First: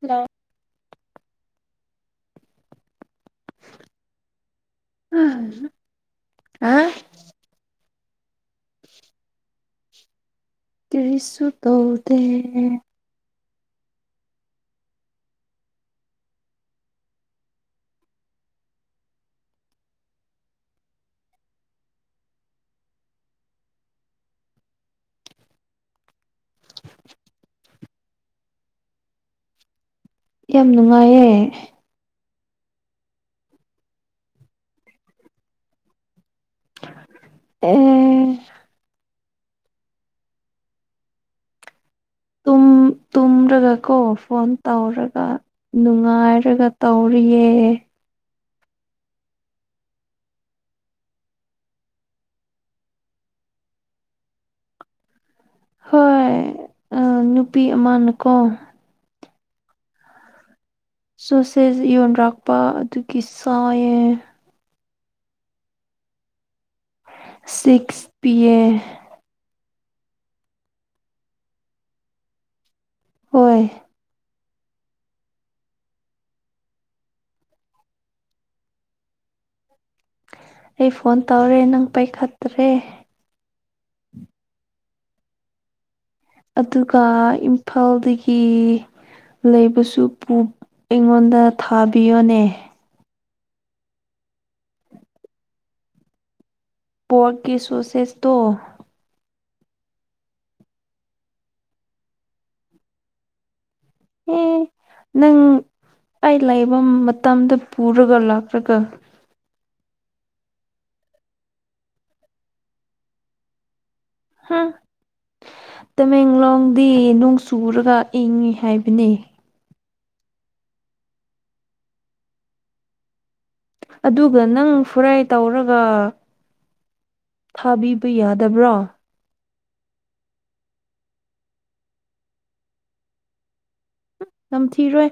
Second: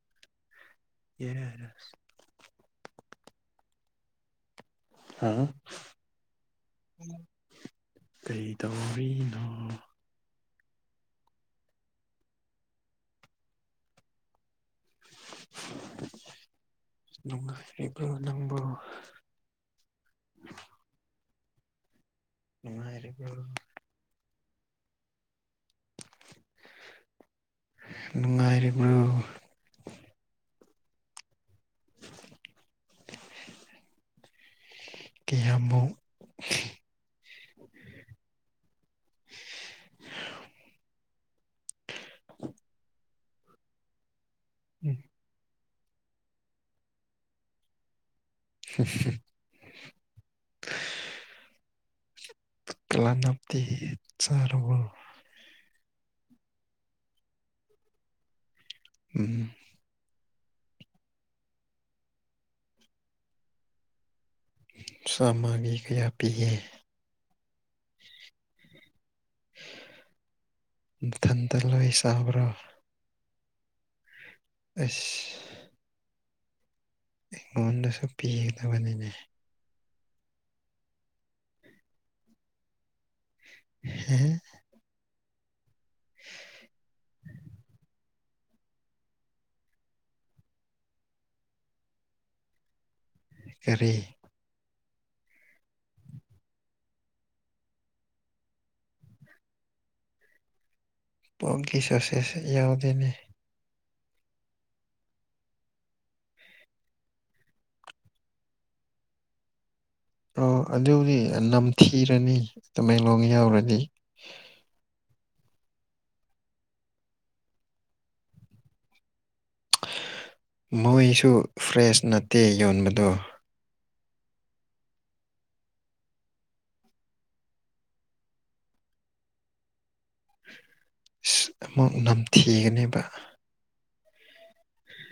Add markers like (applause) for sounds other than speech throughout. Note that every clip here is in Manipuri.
ꯍꯂꯣ ꯌꯥꯁ ꯑ ꯑ ꯀꯩ ꯇꯧꯔꯤꯅꯣ ꯀꯔꯤꯁꯨ ꯇꯧꯗꯦ ꯅꯨꯡꯥꯏꯕ ꯅꯪꯕꯣ ꯅꯨꯡꯉꯥꯏꯔꯔꯤꯕ ꯅꯨꯡꯉꯥꯏꯔꯤꯕ꯭ꯔꯣ ꯌꯥꯝ ꯅꯨꯡꯉꯥꯏꯌꯦ ꯀꯌꯥꯝꯕꯨ ꯑꯦ (inaudible) ꯇꯨꯡ ꯇꯨꯝꯨꯝ꯭ꯔꯒ ꯀꯣ ꯐꯣꯟ ꯇꯧꯔꯒ ꯅꯨꯡꯉꯥꯏꯔꯒ ꯇꯧꯔꯤꯌꯦ ꯎ ꯀꯂ ꯅꯗꯤ ꯆꯔ ꯍꯣꯏ ꯑ ꯅꯨꯄꯤ ꯑꯃꯅꯀꯣ ꯎꯝ ꯁꯣꯁꯦꯁ ꯌꯣꯟꯔꯛꯥꯛꯄ ꯑꯗꯨꯒꯤ ꯁꯥꯏꯦ ꯁꯥꯃꯕꯤ ꯀꯌꯥ ꯄꯤꯒ ꯁꯤꯛꯁ ꯄ ꯑꯦ ꯃꯊꯟꯇ ꯂꯣꯏ ꯁꯕ꯭ꯔꯥ ꯍꯣꯏ ꯑꯁ ꯑꯩꯉꯣꯟꯗꯁꯨ ꯄꯤꯒꯗꯕꯅꯤꯅꯦ ꯑꯩ ꯐꯣꯟ ꯇꯧꯔꯦ ꯅꯪ ꯄꯥꯏꯈꯠꯇ꯭ꯔꯦ ꯍꯝ ꯍꯤ ꯂꯩꯕꯁꯨ ꯑꯩꯉꯣꯟꯗ ꯊꯥꯕꯤꯌꯣꯅꯦ ꯀꯔꯤ ꯄꯣꯔꯒꯀꯤ ꯁꯣꯁꯦꯁ ꯇꯣ ꯄꯒꯤ ꯆꯁꯦꯁꯦ ꯌꯥꯎꯗꯦꯅꯦ ꯑꯦ ꯅꯪ ꯑꯩ ꯂꯥꯛꯏꯕ ꯃꯇꯝꯗ ꯄꯨꯔꯒ ꯂꯥꯛ꯭ꯔꯒ ꯑꯣ ꯑꯗꯨꯕꯨꯗꯤ ꯅꯝꯊꯤꯔꯅꯤ ꯇꯃꯦꯡꯂꯣꯡ ꯌꯥꯎꯔꯗꯤ ꯍꯝ ꯇꯃꯦꯡꯂꯣꯡꯗꯤ ꯅꯣꯡ ꯆꯨꯔꯒ ꯏꯪꯏꯤ ꯍꯥꯏꯕꯅꯤ ꯃꯣꯏꯁꯨ ꯐ꯭ꯔꯦꯁ ꯅꯠꯇꯦ ꯌꯣꯟꯕꯗꯣ ꯑꯗꯨꯒ ꯅꯪ ꯐꯔꯥꯏ ꯇꯧꯔꯒ ꯊꯥꯕꯤꯕ ꯌꯥꯗꯕ꯭ꯔꯣ ꯑꯃꯨꯛ ꯅꯝꯊꯤꯒꯅꯦꯕ ꯅꯝꯊꯤꯔꯣꯏ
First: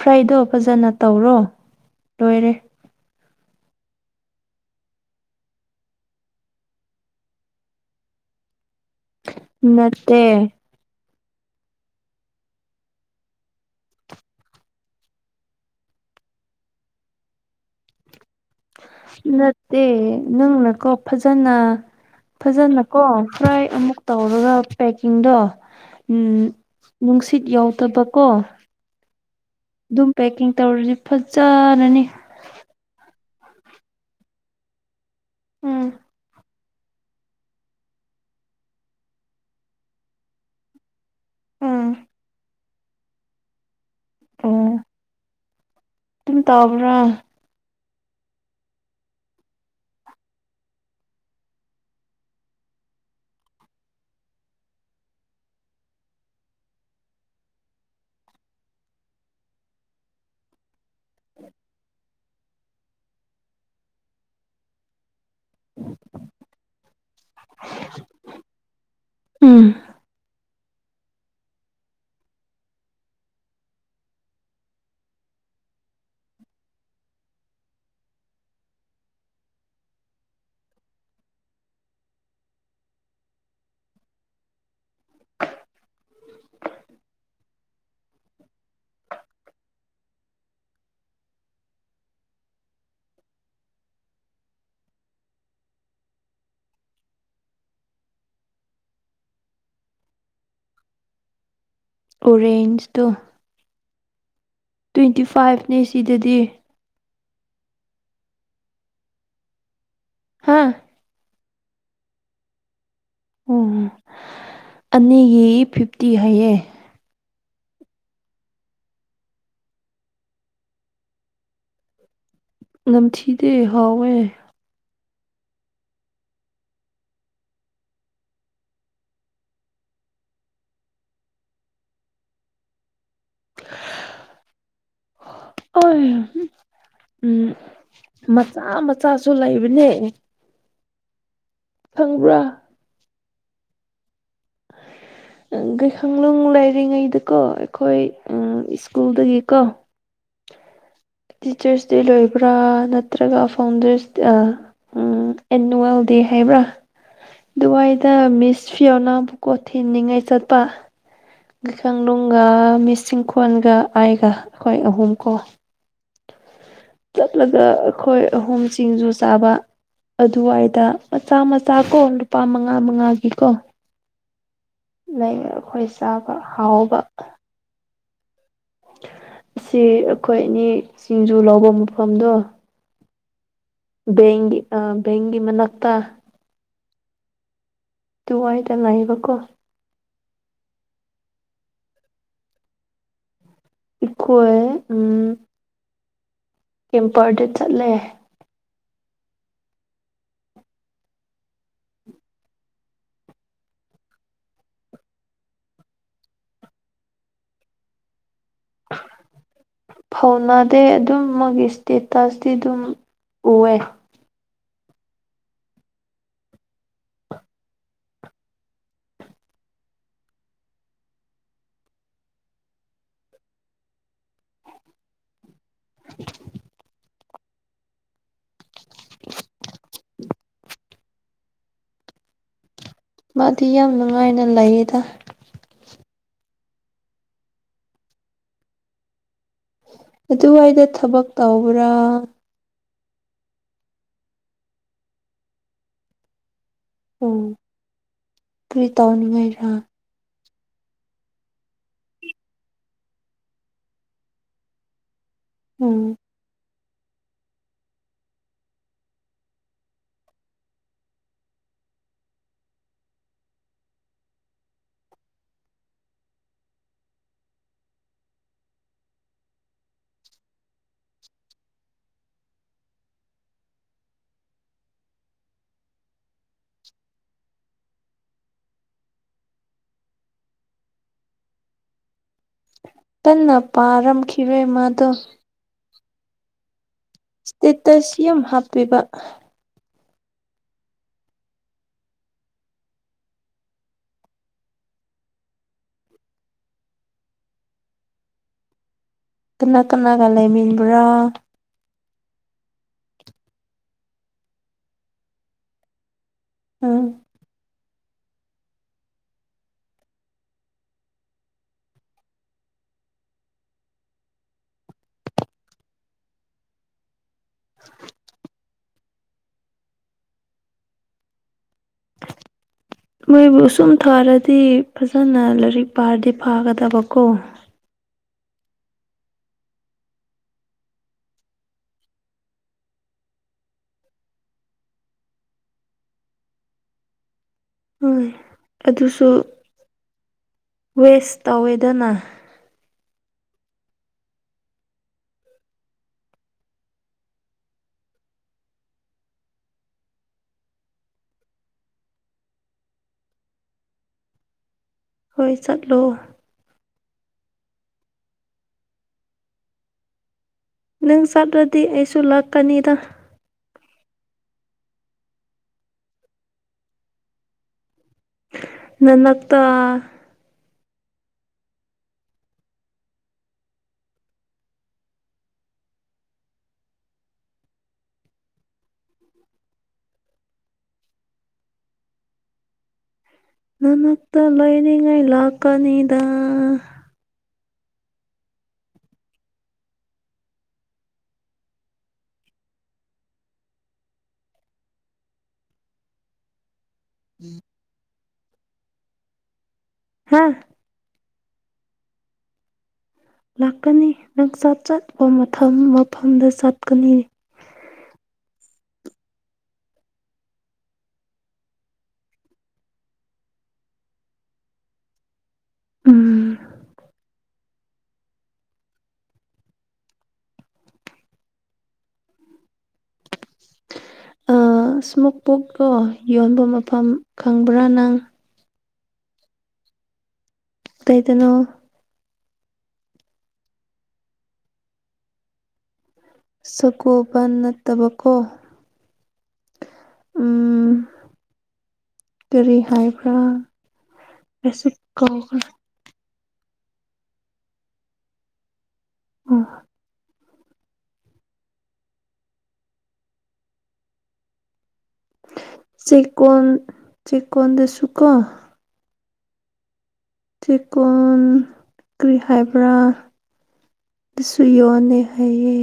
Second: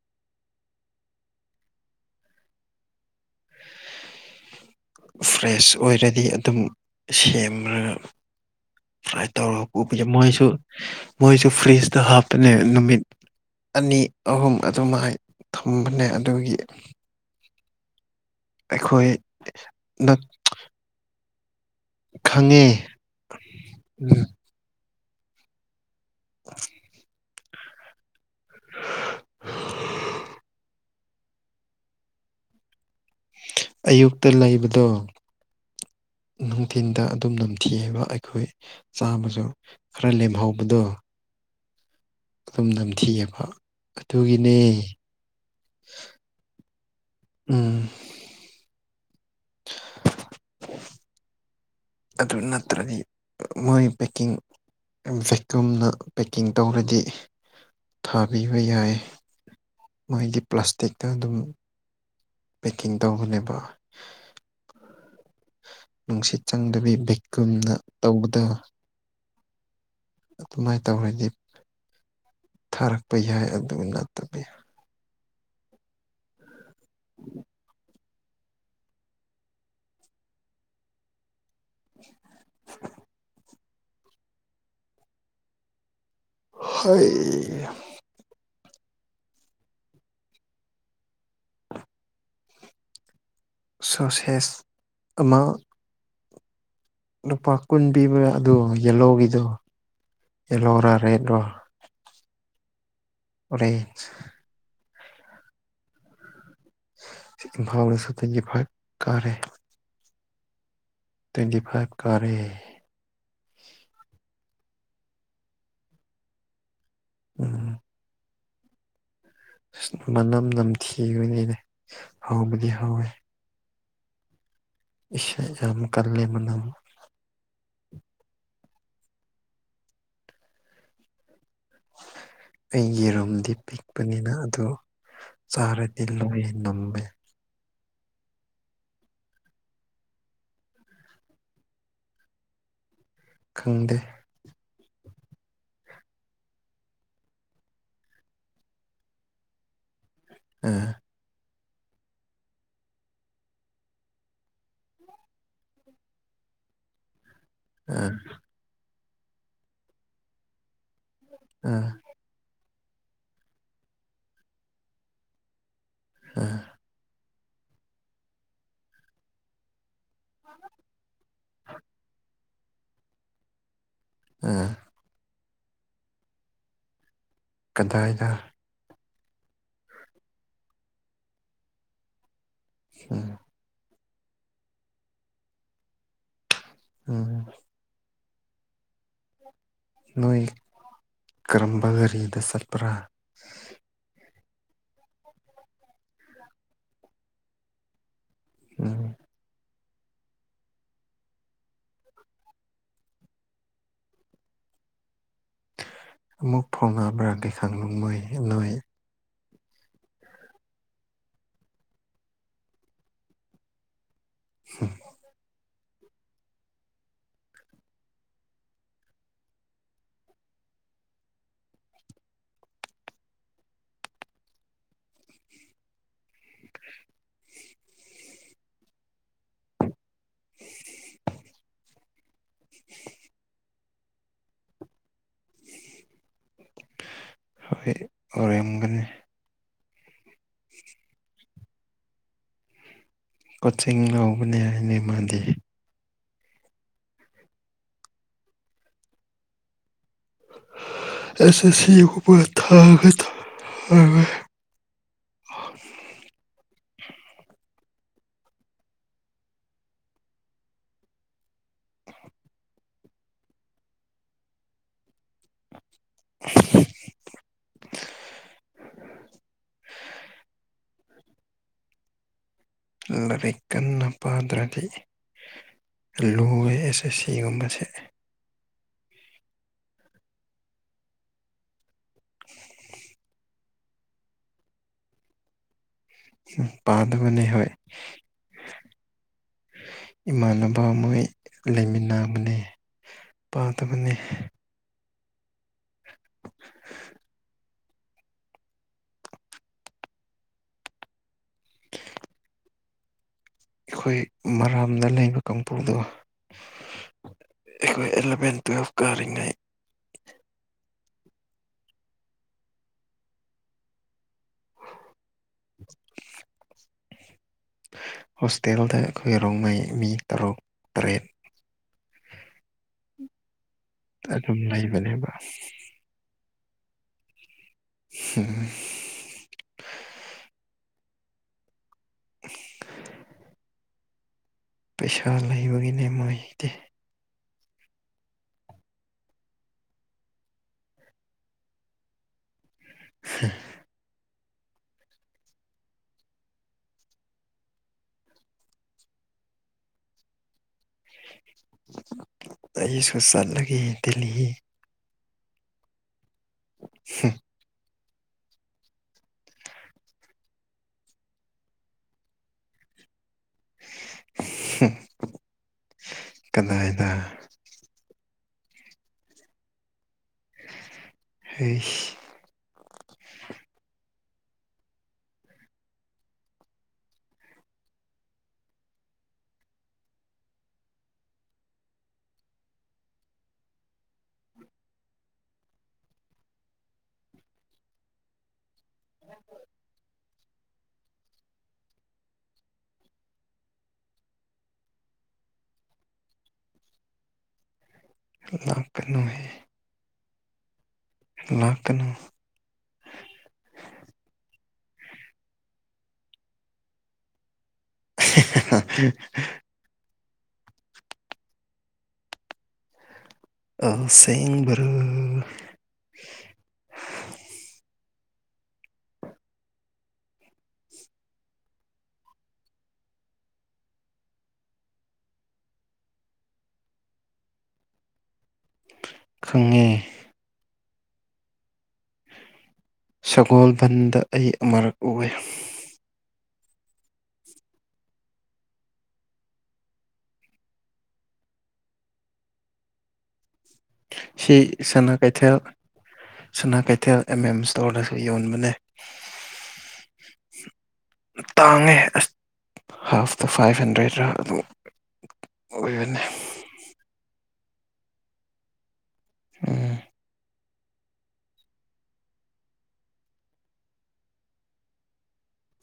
ꯐ꯭ꯔꯥꯏꯗꯣ ꯐꯖꯅ ꯇꯧꯔꯣ ꯂꯣꯏꯔꯦ ꯐ꯭ꯔꯦꯁ ꯑꯣꯏꯔꯗꯤ ꯑꯗꯨꯝ ꯁꯦꯝꯒ ꯐ꯭ꯔꯥꯏ ꯇꯧꯔꯒ ꯎꯄꯁꯦ ꯅꯠꯇꯦ ꯃꯣꯏꯁꯨ ꯃꯣꯏꯁꯨ ꯐ꯭ꯔꯤꯖꯇ ꯍꯥꯞꯄꯅꯦ ꯅꯨꯃꯤꯠ ꯑꯅꯤ ꯑꯍꯨꯝ ꯑꯗꯨꯃꯥꯏꯅ ꯊꯝꯕꯅꯦ ꯑꯗꯨꯒꯤ ꯑꯩꯈꯣꯏꯅ ꯅꯠꯇꯦ ꯅꯪꯅꯀꯣ ꯐꯖ ꯆꯅ ꯈꯪꯉꯦ ꯐꯖꯅ ꯀꯣ ꯐ꯭ꯔꯥꯏ ꯑꯃꯨꯛ ꯇꯧꯔꯒ ꯄꯦꯛ ꯄꯦꯛꯀꯤꯡꯗꯣ ꯅꯨꯡꯁꯤꯠ ꯌꯥꯎꯗꯕꯀꯣ ꯑꯗꯨꯝ ꯄꯦꯛꯀꯤꯡ ꯇꯧꯔꯁ ꯐꯖꯅꯅꯤ ꯑꯌꯨꯛꯇ ꯂꯩꯕꯗꯣ ꯎꯝ ꯅꯨꯡꯊꯤꯟꯗ ꯑꯗꯨꯝ ꯅꯝꯊꯤꯑꯕ ꯑꯩꯈꯣꯏ ꯆꯥꯕꯁꯨ ꯈꯔ ꯂꯦꯝꯍꯧꯕꯗꯣ ꯎꯝ ꯑꯗꯨꯝ ꯅꯝꯊꯤꯑꯕ ꯑꯗꯨꯒꯤꯅꯦ ꯑꯣ ꯑꯣꯣꯔꯣꯡ ꯎꯝ ꯑꯗꯨ ꯅꯠꯇ꯭ꯔꯗꯤ ꯃꯣꯏ ꯄꯦꯛꯀꯤꯡ ꯚꯦꯛꯀꯨꯝꯅ ꯄꯦꯛꯀꯤꯡ ꯇꯧꯔꯗꯤ ꯊꯥꯕꯤꯕ ꯌꯥꯏ ꯃꯣꯏꯒꯤ ꯄ꯭ꯂꯥꯁꯇꯤꯛꯇ ꯑꯗꯨꯝ ꯄꯦꯛꯀꯤꯡ ꯇꯧꯕꯅꯦꯕ ꯅꯨꯡꯁꯤꯠ ꯆꯪꯗꯕꯤ ꯚꯤꯀꯨꯝꯅ ꯇꯧꯕꯗ ꯎꯝ ꯑꯗꯨꯃꯥꯏꯅ ꯇꯧꯔꯗꯤ ꯊꯥꯔꯛꯄ ꯌꯥꯏ ꯑꯗꯨ ꯅꯠꯇꯕꯤ (unintelligible) ꯍꯩ ꯑ ꯁꯨ ꯑꯦꯁ ꯑꯃꯥ ꯂꯨꯄꯥ ꯀꯨꯟ ꯄꯤꯕꯥ ꯑꯗꯣ ꯌꯦꯂꯣꯒꯤꯗꯣ ꯌꯦꯂꯣꯣꯔꯥ ꯔꯦꯗꯔꯣ ꯑꯣꯔꯦꯟꯖꯇꯣ ꯍ ꯇ꯭ꯋꯦꯟꯇꯤ ꯐꯥꯏꯚꯅꯦ ꯁꯤꯗꯗꯤ ꯁꯤꯐꯥꯎꯅꯁꯨꯇꯒꯤ ꯐ ꯀꯥꯔꯦ ꯍꯥꯥ ꯇ꯭ꯋꯦꯟꯇꯤ ꯐꯥꯏꯚ ꯀꯥꯔꯦ ꯎꯝ ꯑꯅꯤꯒꯤ ꯐꯤꯐꯇꯤ ꯍꯥꯏꯌꯦ ꯎꯝ ꯃꯅꯝ ꯅꯝꯊꯤꯈꯣꯏꯅ ꯑꯩꯅ ꯍꯥꯎꯕꯗꯤ ꯍꯥꯎꯋꯦ ꯊꯋꯦ ꯏ ꯌꯥꯝꯝ ꯀꯂꯦ ꯃꯅꯝ ꯑꯩꯒꯤ ꯔꯨꯝꯗꯤ ꯄꯤꯛꯄꯅꯤꯅ ꯑꯣ ꯑꯣꯏ ꯆꯔꯦꯗꯤꯜꯂꯣꯏ ꯅꯝꯃꯦ ꯎꯝ ꯃꯆꯥ ꯃꯆꯥꯁꯨ ꯂꯩꯕꯅꯦ ꯐꯪꯕ꯭ꯔꯥ ꯈꯪꯗꯦ ꯩꯈꯅꯨꯡ ꯂꯩꯔꯤꯉꯩꯗꯀꯣ ꯑꯩꯈꯣꯏ ꯁ꯭ꯀꯨꯜꯗꯒꯤꯀꯣ ꯎꯝ ꯇꯤꯆꯔꯁ ꯗꯦ ꯂꯣꯏꯕ꯭ꯔꯥ ꯅꯠꯇ꯭ꯔꯒ ꯐꯥꯎꯟꯗꯔꯁ ꯑꯦꯅꯨꯋꯦꯜ ꯗꯦ ꯍꯥꯏꯕ꯭ꯔꯥ ꯑꯥ ꯑꯗꯨꯋꯥꯏꯗ ꯃꯤꯁ ꯐꯤ ꯑꯣꯅ ꯕꯨꯀꯣ ꯊꯤꯟꯅꯤꯡꯉꯥꯏ ꯆꯠꯄ ꯑꯥ ꯃꯈꯪ ꯣꯡꯒ ꯂꯤꯁꯤꯡ ꯀꯜꯒ ꯑꯥꯏꯒ ꯑꯩꯈꯣꯏ ꯑꯍꯨꯝ ꯀꯣ ꯑ ꯆꯠꯂꯒ ꯑꯩꯈꯣꯏ ꯑꯍꯨꯝ ꯁꯤꯡꯖꯨ ꯆꯥꯕ ꯑꯗꯨꯋꯥꯏꯗ ꯃꯆꯥ ꯃꯆꯥ ꯀꯣ ꯂꯨꯄꯥ ꯃꯉꯥ ꯃꯉꯥꯒꯤꯀꯣ ꯎꯝ ꯂꯩꯕ ꯑꯩꯈꯣꯏ ꯆꯥꯕ ꯍꯥꯎꯕ ꯑꯗꯨꯗꯥꯏꯗ ꯑꯁꯤ ꯑꯩꯈꯣꯏ ꯑꯅꯤ ꯁꯤꯡꯖꯨ ꯂꯧꯕ ꯃꯐꯝꯗꯣ ꯑ ꯕꯒꯤꯤ ꯑ ꯕꯒꯤꯤ ꯃꯅ ꯑꯠꯇ ꯎꯝ ꯑꯗꯨꯋꯥꯏꯗ ꯉꯕꯀꯣ ꯅꯣꯏ ꯀꯔꯝꯕ ꯒꯥꯔꯤꯗ ꯆꯠꯄ꯭ꯔꯥ ꯑꯩꯣꯏꯦ ꯎꯝ ꯀꯦꯝꯄꯔꯗ ꯆꯠꯂꯦ ꯎꯝ ꯑꯃꯨꯛ ꯐꯣꯡꯉꯕ꯭ꯔꯥꯗꯤ ꯈꯪꯨ ꯃꯣꯏ ꯅꯣꯏ ꯐꯧꯅꯗꯦ ꯑꯗꯨꯝ ꯃꯣꯏꯒꯤ ꯏꯁꯇꯦꯇꯁꯇꯤ ꯑꯗꯨꯝ ꯎꯑꯦ ꯎꯝ (inaudible) ꯃꯥꯗꯤ ꯌꯥꯝ ꯅꯨꯡꯉꯥꯏꯅ ꯂꯩꯌꯦꯗ ꯍꯣꯏ ꯑꯣꯏꯔꯝꯒꯅꯤ ꯑꯗꯨꯋꯥꯏꯗ ꯊꯕꯛ ꯇꯧꯕ꯭ꯔꯥ ꯀꯣꯆꯤꯡ ꯂꯧꯕꯅꯤ ꯍꯥꯏꯅꯤ ꯃꯥꯗꯤ ꯎ ꯀꯔꯤ ꯇꯧꯅꯤꯡꯉꯥꯏꯔꯥ ꯑꯦꯁ ꯑꯦ ꯁꯤꯄꯔ ꯊꯥꯒꯠꯒ ꯎꯝ (inaudible) ꯂꯥꯏꯔꯤꯛ ꯀꯟꯅ ꯄꯥꯗ꯭ꯔꯗꯤ ꯂꯨꯋ ꯑꯦꯁ ꯑꯦꯁ ꯁꯤꯒꯨꯝꯕꯁꯦ ꯇꯟꯅ ꯄꯥꯔꯝꯈꯤꯔꯣꯏ ꯃꯥꯗꯣ ꯑ ꯏꯁꯇꯦꯇꯁꯤꯌꯝ ꯍꯥꯞꯄꯤꯕ ꯏꯃꯥꯟꯅꯕ ꯃꯣꯏ ꯂꯩꯃꯤꯟꯅꯕꯅꯤ ꯄꯥꯗꯕꯅꯤ (inaudible) ꯀꯅꯥ ꯀꯅꯥꯒ ꯂꯩ ꯃꯤꯟꯕ꯭ꯔꯥ ꯑꯩꯈꯣꯏ ꯃꯔꯥꯝꯗ ꯂꯩꯕ ꯀꯥꯡꯄꯨꯗꯣ ꯑꯝ ꯑꯩꯈꯣꯏ ꯑꯦꯂꯚꯦꯟ ꯇꯨꯌꯦꯦꯜꯐ ꯀꯥꯔꯤꯉꯩ (inaudible) (inaudible) ꯍꯣꯇꯦꯜꯗ ꯑꯩꯈꯣꯏ ꯑꯔꯣꯡꯉꯩ ꯃꯤ ꯇꯔꯨꯛ ꯇꯔꯦꯠ ꯃꯣꯏꯕꯨꯁ ꯁꯨꯝ ꯊꯥꯔꯗꯤ ꯑꯗꯨꯝ ꯂꯩꯕꯅꯦꯕ ꯐꯖꯅ ꯂꯥꯏꯔꯤꯛ ꯄꯥꯔꯗꯤ ꯄꯥꯒꯗꯕꯀꯣ ꯎꯝ ꯄꯩꯁꯥ ꯂꯩꯕꯒꯤꯅꯦ ꯃꯇꯦ ꯍꯣꯏ ꯑꯗꯨꯁꯨ ꯋꯦꯁ ꯇꯧꯋꯦꯗꯅ (inaudible) ꯑꯩꯏꯁꯨ ꯆꯠꯂꯒꯦ ꯗ ꯍꯣꯏ ꯆꯠꯂꯣ ꯍꯝ ꯅꯪ ꯆꯠꯂꯗꯤ ꯑꯩꯁꯨ ꯂꯥꯛꯀꯅꯤꯗ ꯀꯗꯥꯏꯗ ꯅꯅꯛꯇ ꯍ ꯅꯅꯠꯇ ꯂꯥꯏꯅꯤꯡꯒꯥꯏ ꯂꯥꯛ ꯀꯅꯤꯗꯥ ꯎ ꯎꯝ ꯂ ꯀꯅꯨꯍꯦ ꯍꯥꯥ ꯂꯀꯅ ꯂꯥꯛꯀꯅꯤ ꯅꯪ ꯆꯠ ꯆꯠꯄ ꯃꯐꯝꯗ ꯆꯠꯀꯅꯤ (inaudible) ꯁꯦꯡꯚꯔ ꯎꯝ ꯏꯁꯃꯨꯣꯛ ꯕꯨꯛꯇꯣ ꯌꯣꯟꯕ ꯃꯐꯝ ꯈꯪꯕ꯭ꯔꯥ ꯅꯪ ꯈꯪꯉꯦ ꯀꯩꯗꯅꯣ ꯁꯒꯣꯜꯕꯟꯗ ꯑꯩ ꯑꯃꯔꯛ ꯎ ꯁꯒꯣꯕ ꯅꯠꯇꯕꯀꯣ ꯎꯝ ꯀꯔꯔꯤ ꯍꯥꯏ ꯐ ꯁꯤ ꯁꯅꯥ ꯀꯩꯊꯦꯜ ꯁꯅꯥ ꯀꯩꯊꯦꯜ ꯑꯦꯝ ꯑꯦꯝ ꯏꯁꯇꯣꯔꯗꯁꯨ ꯌꯣꯟꯕꯅꯦ ꯑ ꯇꯥꯡꯉꯦ ꯑꯁ ꯍꯥꯐꯇ ꯐꯥꯏꯚ ꯍꯟꯗ꯭ꯔꯦꯗ꯭ꯔꯥ ꯑꯗꯨ ꯆꯀꯣꯟ ꯀꯗꯁꯨ ꯀ ꯎꯝ ꯆꯦꯛꯀꯣꯟ ꯀ꯭ꯔꯤ ꯍꯥꯏꯕ꯭ꯔꯥ ꯑꯗꯨꯁꯨ ꯌꯣꯟꯅꯤ ꯍꯩꯌꯦ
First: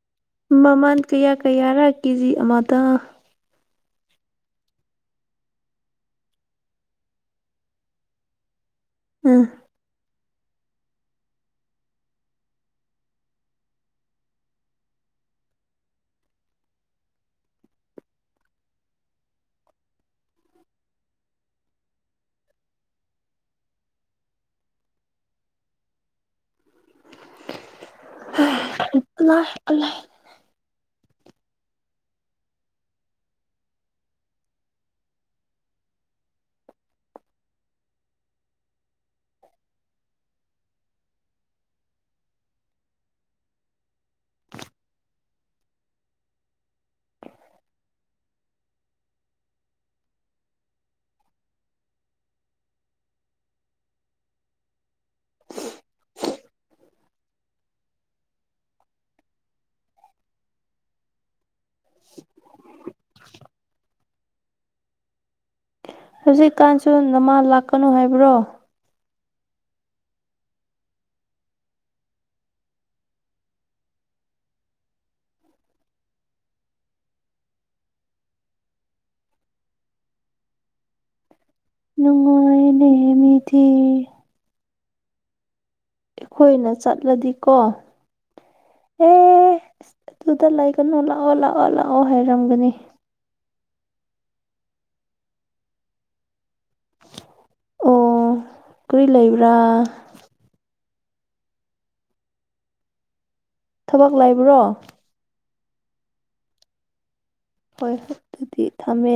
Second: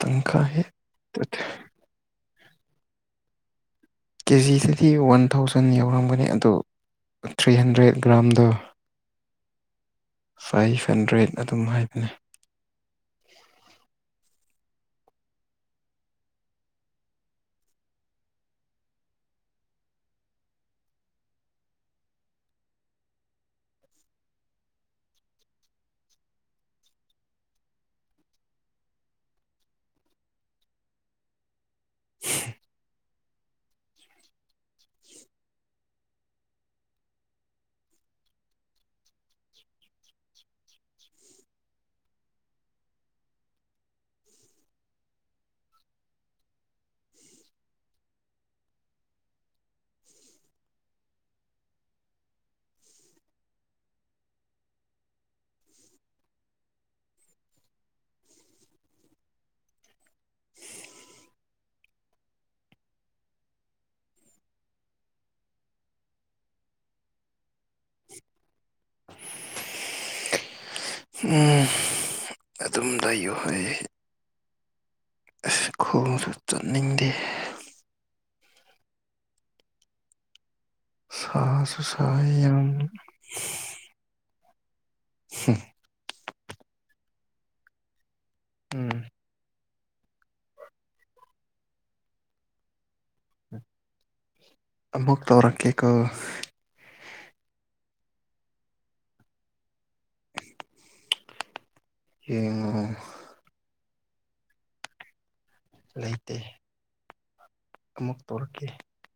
ꯇꯪꯈꯥꯏ ꯃꯃꯥꯟ ꯀꯌꯥ ꯀꯌꯥ ꯔꯥꯀꯤꯖꯤ ꯃꯗ ꯀꯦꯖꯤꯗꯗꯤ ꯋꯥꯟ ꯊꯥꯎꯖꯟ ꯌꯥꯎꯔꯝꯒꯅꯤ ꯑꯗꯣ ꯊ꯭ꯔꯤ ꯍꯟꯗ꯭ꯔꯦꯠ ꯒ꯭ꯔꯥꯝꯗꯣ ꯎꯝ ꯐꯥꯏꯚ ꯍꯟꯗ꯭ꯔꯦꯠ ꯑꯗꯨꯝ ꯍꯥꯏꯕꯅꯦ (inaudible) (inaudible) ꯍꯧꯖꯤꯛꯀꯥꯟꯁꯨ ꯅꯃꯥ ꯂꯥꯛꯀꯅꯨ ꯍꯥꯏꯕ꯭ꯔꯣ ꯎꯝ ꯑꯗꯨꯝ ꯂꯩꯌꯨ ꯍꯥꯏꯌꯦ ꯑꯁ ꯈꯣꯡꯁꯨ ꯆꯠꯅꯤꯡꯗꯦ ꯑꯩꯁꯨ ꯁꯩ ꯌꯦꯡꯉ ꯃꯤ ꯊꯤ ꯑꯩꯈꯣꯏꯅ ꯆꯠꯂꯗꯤꯀꯣ ꯎꯝ ꯑꯦꯁ ꯑꯗꯨꯗ ꯂꯩꯒꯅꯨ ꯂꯥꯛꯑꯣ ꯂꯥꯛꯑꯣ ꯂꯥꯛꯑꯣ ꯍꯥꯏꯔꯝꯒꯅꯤ ꯃꯨꯛ ꯇꯧꯔꯛ ꯀ ꯀꯥ ꯑꯣ ꯀꯏ ꯂꯩꯕ꯭ꯔꯥ ꯌꯦꯡꯉꯣ ꯊꯕꯛ ꯂꯩꯕ꯭ꯔꯣ ꯂꯩꯇꯦ ꯍꯣꯏ ꯍꯣꯏ ꯑꯃꯨꯛ ꯇꯧꯔꯛꯀꯦ ꯑꯗꯨꯗꯤ ꯊꯝꯃꯦ